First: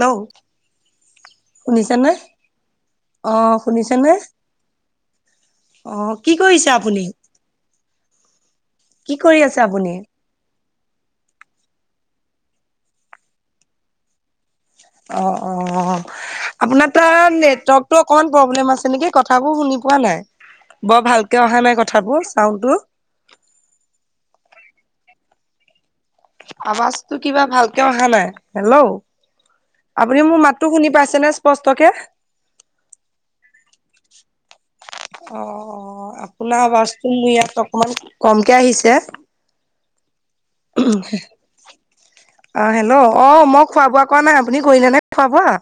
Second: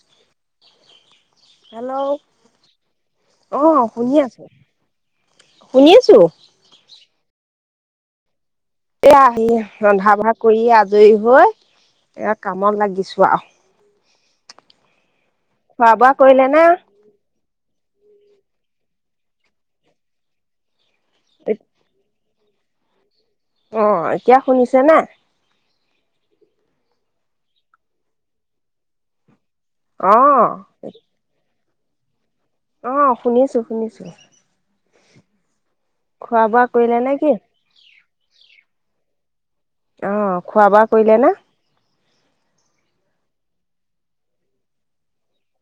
ন hello শুনিছানে অ' শুনিছানে? শুনি আছো শুনি অ' আছো কি কৰিছে আপুনি? কি এয়া কৰি আহি আছে আপুনি? ৰন্ধা ভৰা কৰি আ জয়ী হৈ এয়া কামত লাগিছো আৰু। অ অ অ খোৱা বোৱা কৰিলে নে আপোনাৰ তাৰ নে নেটৱৰ্কটো অকণমান প্ৰব্লেম আছে নেকি কথাবোৰ শুনি পোৱা নাই, বৰ ভালকে অহা নাই কথাবোৰ। চাওনটো। অ এতিয়া শুনিছে ন আৱাজতটো কিবা ভালকে অহা নাই হেল্ল' অ আপুনি মোৰ মাতো শুনি পাইছেনে স্পষ্টকে। আহ শুনিছোঁ শুনিছোঁ। অ' অ' আপোনাৰ কৰিলে নে আৱাজটো কি মোৰ ইয়াত অকমান কমকে আহিছে। আহ খোৱা বোৱা কৰিলে না? অ' হেল্ল' অ', মই খোৱা বোৱা কোৱা নাই আপুনি কৰিলে নাই খোৱা বোৱা?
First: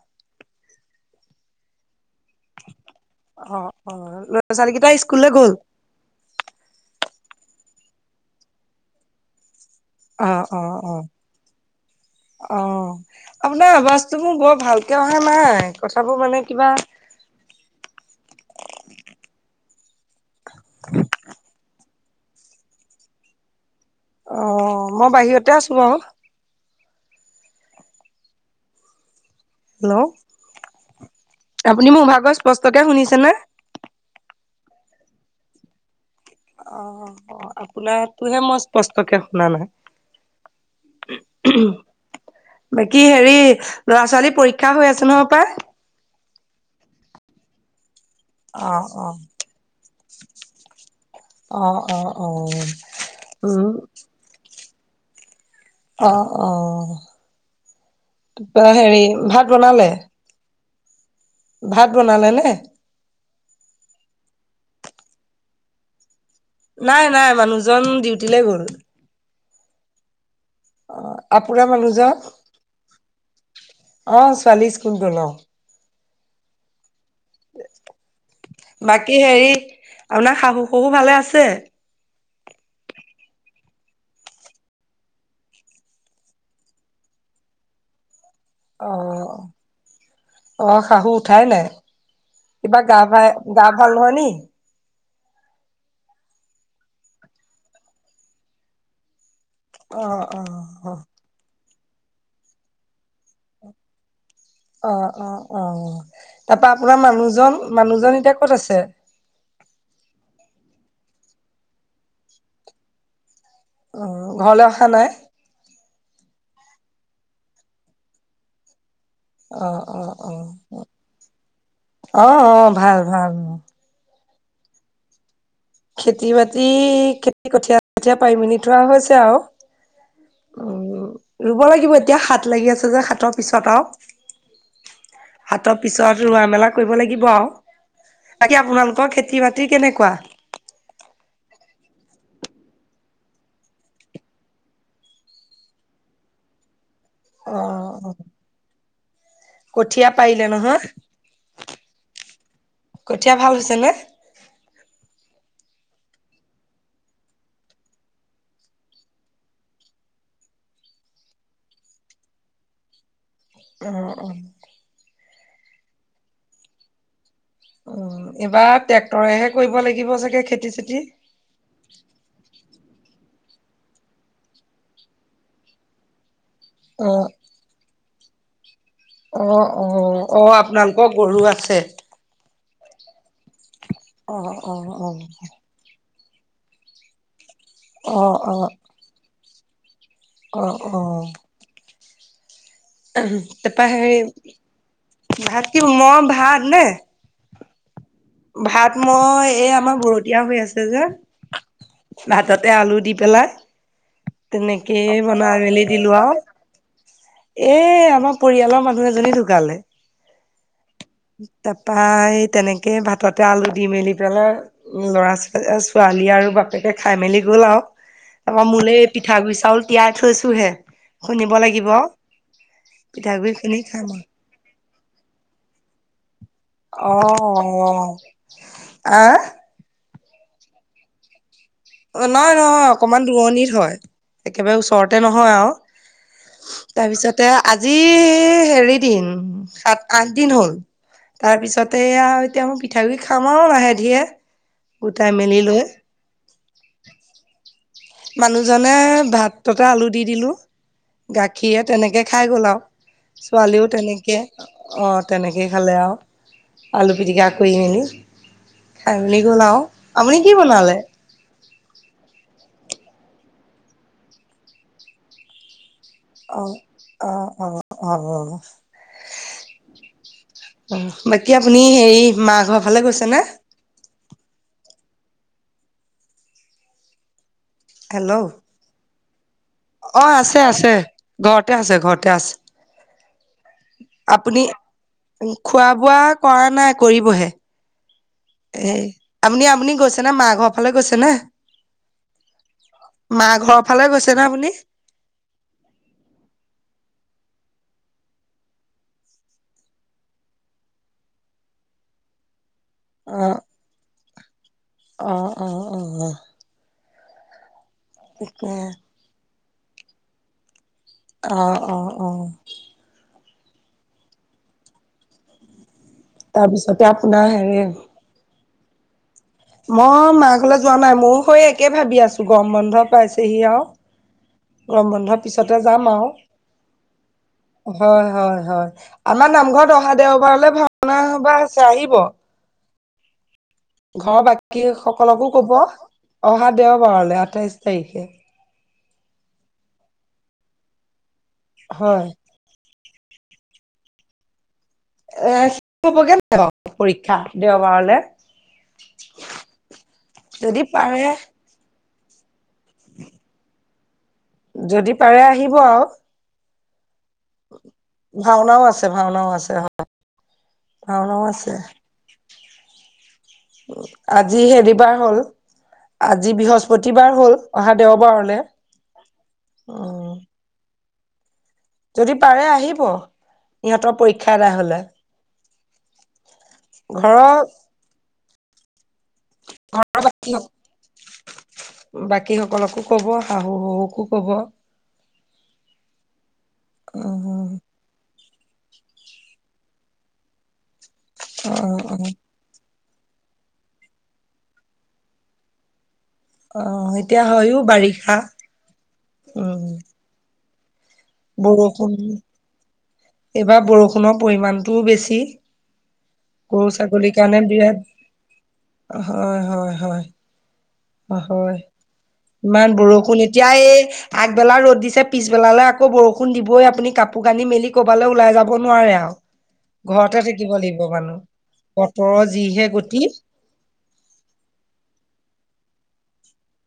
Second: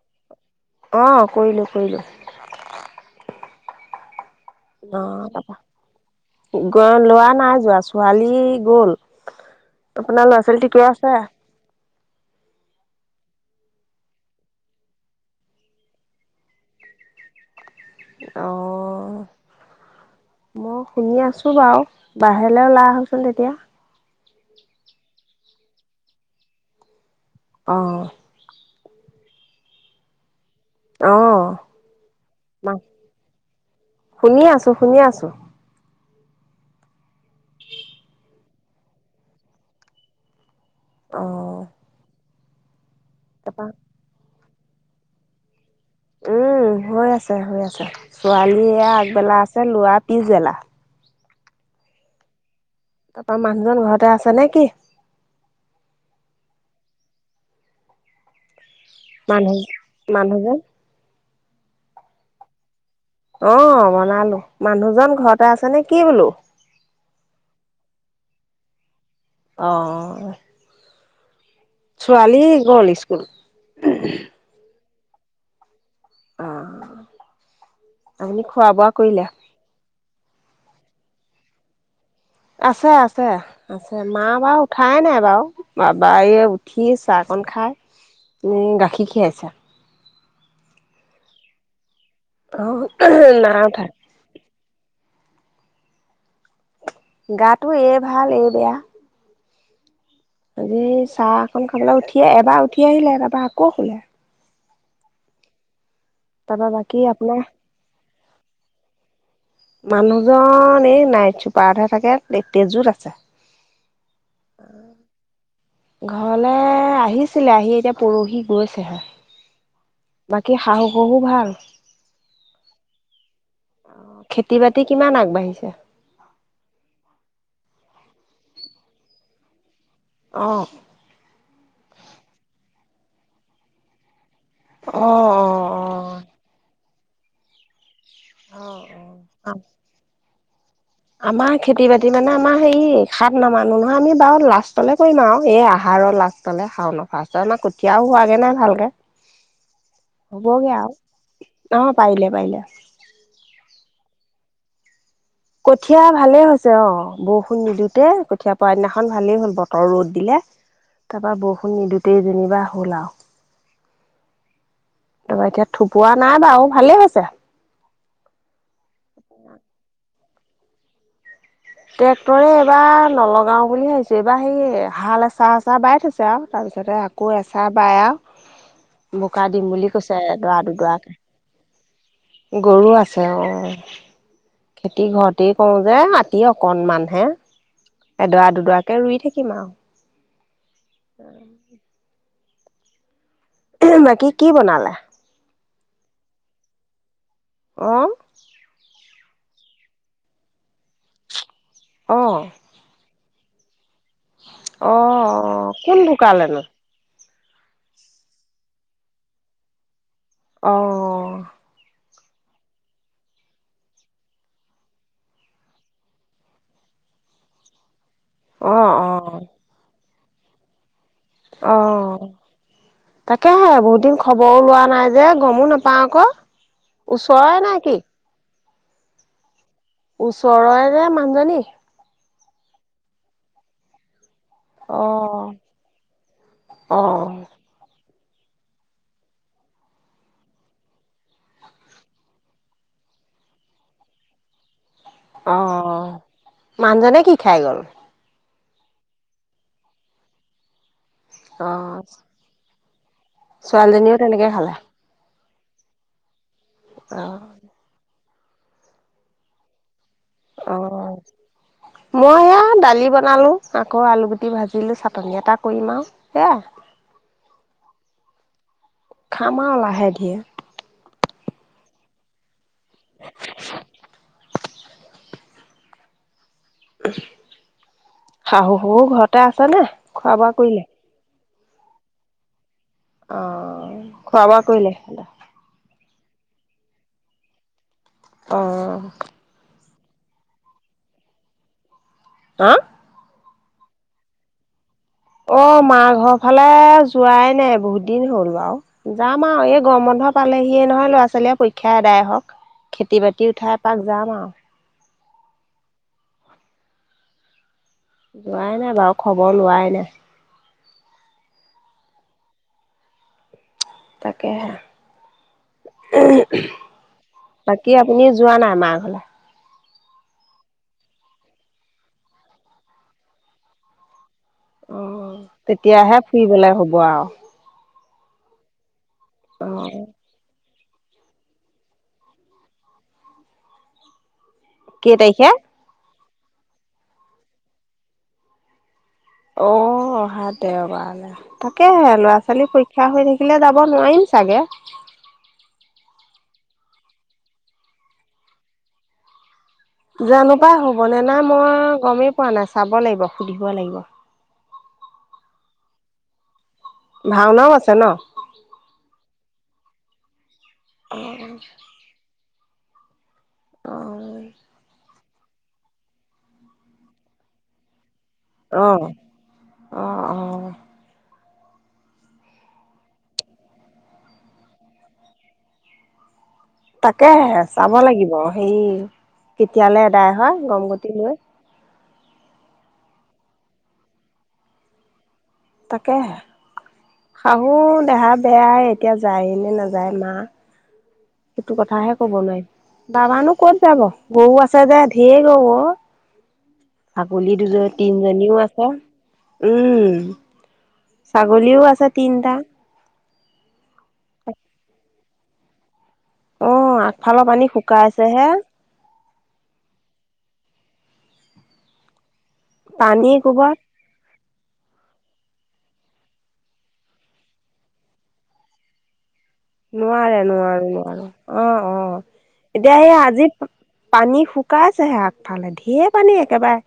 অ কৰিলোঁ কৰিলোঁ। অ' অ'। ছোৱালী কেইটা [unintelligible] স্কুললৈ গ'ল? নাই যোৱা ছোৱালী গ'ল আপোনাৰ অ' ল'ৰা ছোৱালী অ' থিকে অ' আছে? [inaudible] অ' আপোনাৰ আৱাজটো মোৰ বৰ ভালকে অহা নাই কথাবোৰ মানে কিবা অ' মই শুনি আছো বাৰু। বাহিৰলৈ ওলাই আহকচোন তেতিয়া। অ' মই বাহিৰতে আছো বাৰু। আহ। হেল্ল'। অ আপুনি মোৰভাগৰ মা স্পষ্টকে শুনিছে নে? শুনি আছো শুনি আছোঁ। অ' অ' আপোনাতোহে মই স্পষ্টকে শুনা নাই। অ বাকী হেৰি তাৰপা ল'ৰা ছোৱালী পৰী ক্ষা হৈ আছো ন হপাই। উম হৈ আছে হৈ আছে। ছোৱালী অ অ আগবেলা আছে ল'ৰাৰ পিছবেলা। অ', অ, অ। তাৰপৰা উম মানুহজন ঘৰতে আছে নেকি? অ', অ', তাপা হেৰি ভাত মানুহ বনালে? মানুহজন ভাত বনালেনে? অহ, বনালো। মানুহজন ঘৰতে আছে নেকি বোলো? নাই নাই, মানুহজন ডিউটিলে গল। অহ। আপোনাৰ মানুহজন, গ'ল স্কুল অ', ছোৱালী স্কুল গল অহ। অহ। বাকী হেৰি, আপোনাৰ শাহু শহু ভালে আছে? আছে আছে, আছে। মা বাৰু উঠাই নাই বাৰু, বাবা এই উঠি চাহ কন খাই উ অ গাখীৰ খীৰাইছে। অ', শাহু উঠাই নাই, অ কিবা গা ভাই নাই গা উঠা ভাল নহয় নেকি? গাটো এই ভাল এই বেয়া। অ অ আজি চাহ অকন খাবলৈ উঠি, এবাৰ উঠি আহিলে, তাৰ পৰা আকৌ শুলে। অ', অ', অ'। তাৰ তাৰপৰা পৰা বাকী আপোনাৰ মানুহজন, মানুহজন এতিয়া ক'ত আছে? নাইতচোপাত হে থাকে, তেজোত আছে। অ', ঘৰলৈ অহা নাই? ঘৰলে আহিছিলে, আহি এতিয়া পৰহি গৈছেহে। অ', অ', বাকী অ'। শাহু শহু ভাল? অহ অহ, ভাল ভাল। উম। খেতি বাতি কিমান আগবাঢ়িছে? খেতি বাতি খেতি কঠীয়া কঠীয়া পাৰি মেলি থোৱা হৈছে আৰু। অহ। উম ৰুব লাগিব, এতিয়া সাত লাগি আছে যে সাতৰ পিছত আৰু। অ', অ', সাতৰ পিছত ৰোৱা মেলা কৰিব লাগিব আৰু, বাকী অ', আপোনালোকৰ খেতি অ'। বাতি কেনেকুৱা? আমাৰ খেতি বাতি মানে, আমাৰ হেৰি সাত নামানো নহয় আমি বাৰু লাষ্টলে কৰিম আৰু এই আহা আহাৰৰ লাষ্টলে, শাওনৰ ফাৰ্ষ্টলে, আমাৰ অ', কঠীয়াও অ হোৱাগে নাই ভালকে। কঠীয়া পাৰিলে হ'বগে নহয়, আৰু। অ', পাৰিলে পাৰিলে। কঠীয়া ভাল হৈছে নে? কঠীয়া ভালে হৈছে অহ, বৰষুণ নিদিওঁতে কঠীয়া পৰা দিনাখন ভালেই হ'ল বতৰ ৰ'দ দিলে। তাৰ পৰা বৰষুণ নিদোতেই যেনিবা হ'ল আৰু। উম, উম। তাৰপৰা এতিয়া থোপোৱা নাই বাৰু ভালেই হৈছে। উম, এইবাৰ ট্ৰেক্টৰেহে কৰিব লাগিব চাগে খেতি চেতি? ট্ৰেক্টৰে এইবাৰ নলগাও বুলি ভাবিছো, এইবাৰ হেৰি হাল এচাহ এচাহ বাই থৈছে আৰু। তাৰপিছতে অ'। আকৌ এচাহ বায় আৰু। বোকা দিম অ', বুলি কৈছে অ', অ', এদৰা আপোনালোকৰ দুদৰাকে। গৰু আছে। গৰু আছে অহ। অ', অ', খেতি অ', ঘৰতেই কৰো যে, মাতি অকনমান হে। অ', এডৰা দুডৰাকেই ৰুই থা কিম আৰু। অঁ, অঁ। তাৰপা আৰু হে, বাকী কি বনালে মই ভাত নে? অহ। ভাত মই এই আমাৰ বৰতিয়া হৈ আছে যে, অ অ ভাততে আলু দি পেলাই, অ তেনেকেই বনাই মেলি কোন দিলো আৰু। ঢুকালেনো এ আমাৰ পৰিয়ালৰ মানুহ এজনী ঢুকালে, অ', তাৰ পৰা তে ভাততে আলু দি মেলি পেলাই, ল'ৰা ছোৱাল ছোৱালী আৰু বাপেকে খাই মেলি গ'ল আৰু। তাৰপৰা অ', মোলৈ অ', পিঠাগুৰি চাউল তিয়াই থৈছো হে। অ', পিঠাগুৰি তাকেহে খুন্দি বহুত খাম দিন আৰু খবৰো লোৱা নাই। যে গমো নাপাওঁ আক'। অ', অ'। আ? ওচৰয়েৰে মানুহজনী। নহয়, নহয়, অকমান দূৰণিৰ হয়। একেবাৰে ওচৰতে অ', নহয় আৰু, অ', তাৰপিছতে আজি এ, হেৰি দিন সাত আঠ দিন হ'ল। তাৰপিছতে আৰু এতিয়া মই পিঠাগুড়ি খাম আৰু লাহে ধীৰে। গোটাই মেলি লৈ। অ', মানুহজনে কি খাই গ'ল? মানুহজনে ভাততে আলু দি দিলো। গাখীৰে অ'। তেনেকে খাই গ'ল আৰু। ছোৱালীও ছোৱালীজনীও তেনেকে, খালে, অত তেনেকে খালে আৰু, আলু পিটিকা অ', কৰি মেলি। খাই মেলি গ'ল আৰু। আপুনি কি বনালে অ', মই এয়া দালি বনালো, আকৌ আলুগুটি ভাজিলো, চাটনি এটা কৰিম আৰ। অ', অ', অ', অ'। খাম আৰু লাহে ধিৰে। উম, বাকী আপুনি হেৰি মা ঘৰৰ ফালে গৈছেনে? হেল্ল' শাহু শহু ঘৰত। অ', আছে আছে। ঘৰতে আছে, ঘৰতে আছে। অ', খোৱা বোৱা আপুনি কৰিলে? উম, খোৱাব পোৱা কৰা নাই কৰিবহে। এই, অ', আপুনি আপুনি গৈছে মা ঘৰৰ ফালে গৈছেনে? হা? মা ঘৰৰ ফালে গৈছেনে আপুনি? অ' মাৰ ঘৰ ফালে যোৱাই নাই বহুত দিন হ'ল বাৰু। যাম আৰু এই গৰম বন্ধ পালেহিয়ে নহয় ল'ৰা ছোৱালীয়ে পৰীক্ষা এডায় হওঁক। খেতি অ বাতি উঠাই পাক যাম আৰু। অ', অ', অহ। যোৱায়ে নাই বাৰু খবৰ লোৱাই নাই। আ, অ', অ'। তাকেহে। তাৰপিছতে আপোনাৰ হেৰি বাকী আপুনি যোৱা নাই- মা ঘলে। মই মা ঘলে যোৱা নাই মোৰ হৈ একে ভাবি আছো গৰম বন্ধ পাইছেহি আৰু। গৰম বন্ধৰ অ', পিছতে যাম তেতিয়াহে আৰু। ফুৰিবলে হ'ব আৰু। হয়, হয়, হয়। আমাৰ নামঘৰত অ' অহা দেওবাৰলৈ ভাওনা সবা আছে আহিব। ঘৰৰ বাকী কেই সকলকো তাৰিখে? ক'ব অহা দেওবাৰলে আঠাইশ তাৰিখে। অ' অহা দেওবাৰলে, তাকেহে হয়, ল'ৰা ছোৱালী পৰীখ- কাঁহ হৈ থাকিলে যাব নোৱাৰিম চাগে। এছ হ'বগে [unintelligible] পৰীক্ষা দেওবাৰলে? জানো পা যদি হ'বনে পাৰে নাই মই গমে পোৱা নাই চাব লাগিব সুধিব লাগিব। যদি পাৰে আহিব আৰু। ভাওনাও আছে ন? ভাওনাও আছে, ভাওনাও আছে, হয় ভাওনাও অ', আছে। অ', আজি হেৰিবাৰ হল। আজি বৃহস্পতিবাৰ হল। অহা দেওবাৰ হলে। অ', উম। অ', যদি পাৰে আহিব। ইহঁতৰ পৰীক্ষা এডাই হ'লে। তাকেহে ঘৰৰ চাব লাগিব হেৰি কেতিয়ালৈ ঘৰৰ এদাই বাকী হয় গম গতি লৈ। বাকী সকলকো ক'ব, শাহু শহুকো ক'ব। তাকেহ শাহু উম দেহাদ বেয়া এতিয়া যায়ে নে নাযায় মা, অ সেইটো কথাহে অ ক'ব নোৱাৰিম। দানা নো ক'ত যাব। গৰু আছে যে ঢেৰ গৰু অ'। অ এতিয়া ছাগলী হয়ো দুজন, বাৰিষা তিনিজনীও আছে উম ছাগলীও আছে বৰষুণ তিনটা এইবাৰ বৰষুণৰ পৰিমণটোও বেছি গৰু অ', ছাগলীৰ আগফালৰ কৰণে পানী শুকাইছেহে বিয়াত হয় হয় হয় হয় ইমান পানী বৰষুণ এতিয়া কোবত এই আগবেলা ৰ'দ দিছে পিছবেলালে আকৌ বৰষুণ দিবই আপুনি কাপোৰ কানি মেলি কবালৈ ওলাই যাব নোৱাৰে আৰু ঘৰতে নোৱাৰে থাকিব নোৱাৰো লাগিব মানুহ নোৱাৰো অ অ বতৰৰ যিহে এতিয়া সেই গতি আজি পানী শুকাইছেহে আগফালে ধে পানী একেবাৰে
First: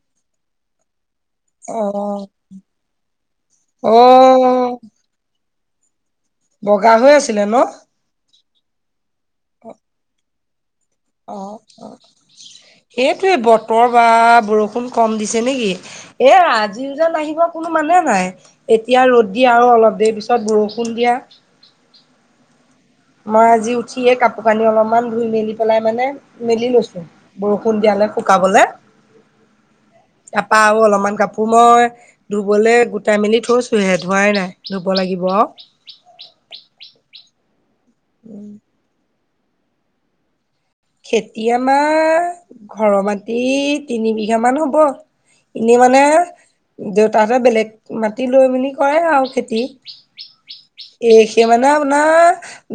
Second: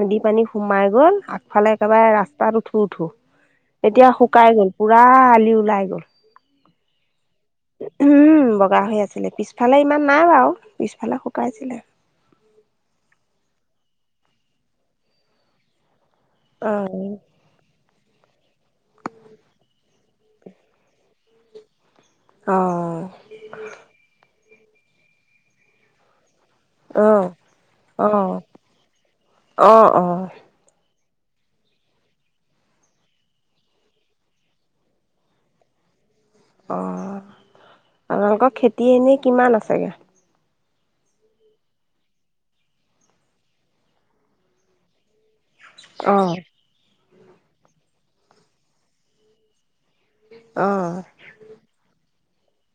নদী পানী সোমাই গ'ল। আগফালে অ একেবাৰে ৰাস্তাত উঠো উঠো, এতিয়া শুকাই গল অ পুৰা আলি উঠ ওলাই গল বগা হৈ আছিলে ন উম বগা হৈ আছিলে পিছফালে ইমান নাই বাও অ অ সেইটোৱেই বতৰ বা বৰষুণ কম দিছে নেকি এ আজিও অ', যেনাহিব কোনো মানে নাই এতিয়া ৰ'দ দিয়া আৰু অলপ দেৰি পিছত বৰষুণ দিয়া। অ', মই আজি উঠিয়ে কাপোৰ কানি অলপমান ধুই মেলি পেলাই মানে মেলি লৈছো অ', বৰষুণ দিয়ালে অ', শুকাবলে অ', অ', তাপা আও অলপমান কাপোৰ মই ধুবলৈ গোটাই মেলি থৈছোহে ধোৱাই নাই ধুব লাগিব আও অ আপনালোকৰ খেতি‌ এনে কিমান আছেগে খেতি আমাৰ ঘৰৰ মাটি তিনি বিঘামান হব। এনেই মানে অ', দেউতাহতে বেলেগ মাটি লৈ মেলি কৰে আৰু খেতি অ', এ খে মানে আপোনাৰ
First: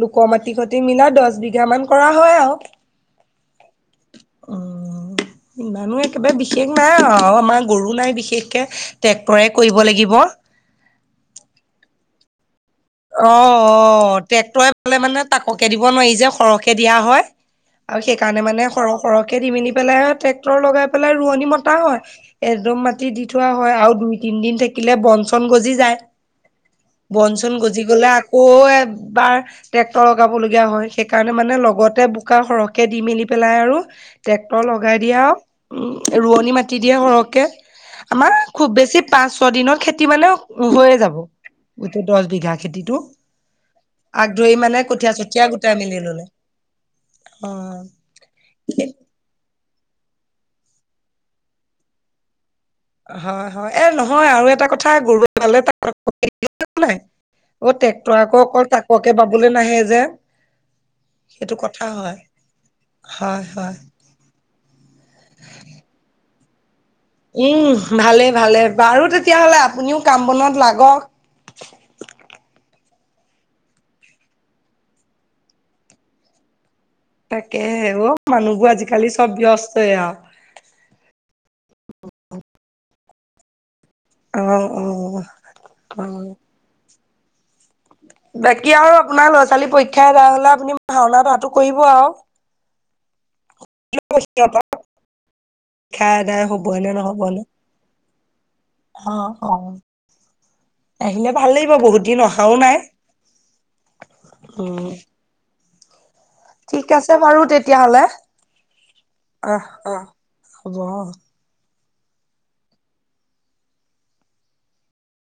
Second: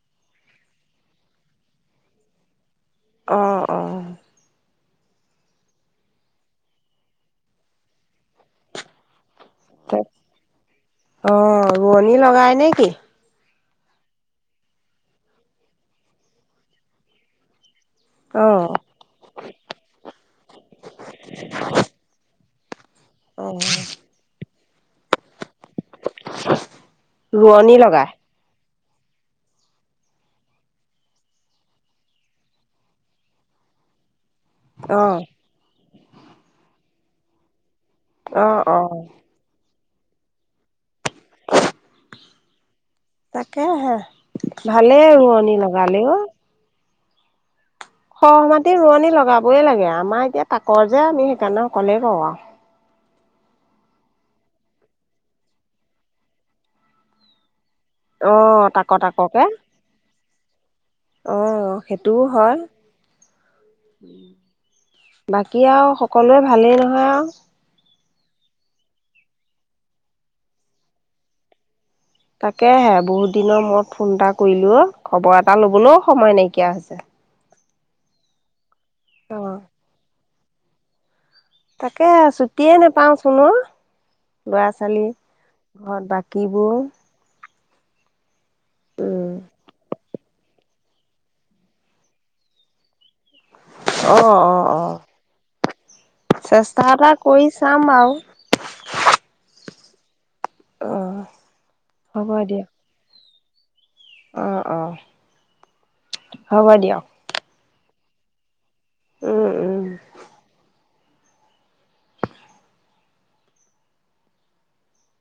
লোকৰ মাটি খতি মিলাই দছ বিঘা মান কৰা হয় আৰু অ অ অ ইমানো একেবাৰে বিশেষ নাই আও আমাৰ গৰু নাই বিশেষকে তয়ে কৰিব লাগিব অ বনী লগাই নি অ অ ট্ৰেক্টৰে কলে মানে তাক'কে দিব নোৱাৰি যে সৰহকে দিয়া হয় আৰু সেইকাৰণে মানে অ', সৰহ সৰহকে দি মেলি পেলাই ট্ৰেক্টৰ লগাই পেলাই ৰোৱনী মতা হয় এযো মাটি দি থোৱা হয় অ', আৰু দুই তিন দিন থাকিলে বঞ্চ বন গজি যায়, বন চন ৰোৱনী -গজি গলে লগাই আকৌ এ বাৰ ট্ৰেক্টৰ লগাব লগীয়া হয়, সেইকাৰণে মানে লগতে বোকা সৰহকে দি মেলি পেলাই আৰু ট্ৰেক্টৰ লগাই অ'। দিয়ে আৰু উ ৰোৱনী মাতি দিয়ে সৰহকে আমাৰ অ', খুব বেছি অ', পাঁচ -ছয় দিনত খেতি মানে হৈয়ে যাব গোটেই দহ বিঘা খেতিতটো তাকেহে আগ ধৰি মানে ভালেই কঠীয়া- চঠীয়া ৰোৱনী গোটাই মেলি লগালেও ললে অ খহ মাটি ৰোৱনী লগাবই লাগে আমাৰ এতিয়া তাকৰ যে আমি সেইকাৰণে অকলেই কওঁ আও হয় হয় এ নহয় আৰু এটা কথা গৰুলে ত [inaudible] অ ট্ৰেক্টৰ আকৌ অ', অকল তাকৰ তাককে বাবলৈ নাহে যে সেইটো আহ কথা সেইটোও হয়। হয় হয় বাকী আও সকলোৱে ভালেই নহয় আৰু উম ভালে ভালে বাৰু তেতিয়াহ'লে আপুনিও কাম বনত লাগক তাকেহে বহুত দিনৰ মূৰত ফোন এটা কৰিলো অ খবৰ এটা লবলৈও সময় নাইকিয়া হৈছে। তাকে অ মানুহবোৰ আজিকালি চব অ', ব্যস্তই আৰু তাকে ছুটিয়ে নোপাওঁ চোন ও অ লৰা অ ছোৱালী অ ঘৰত বাকীবোৰ বাকী আৰু আপোনাৰ উম, ল'ৰা ছোৱালী পৰীক্ষাই এা হলে আপুনি ভাওনাটোটো কৰিব আৰু। অ অ পৰীক্ষা অ আদায় হবই চেষ্টা নে এটা নহব নে কৰি চাম আৰু। অ অ অ', আহিলে ভালেই বাৰু, বহুত দিন অহাও নাই। অহ, অ। উম, হ'ব ঠিক দিয়ক। আছে বাৰু তেতিয়াহলে। উম, আহ, উম। আহ হব।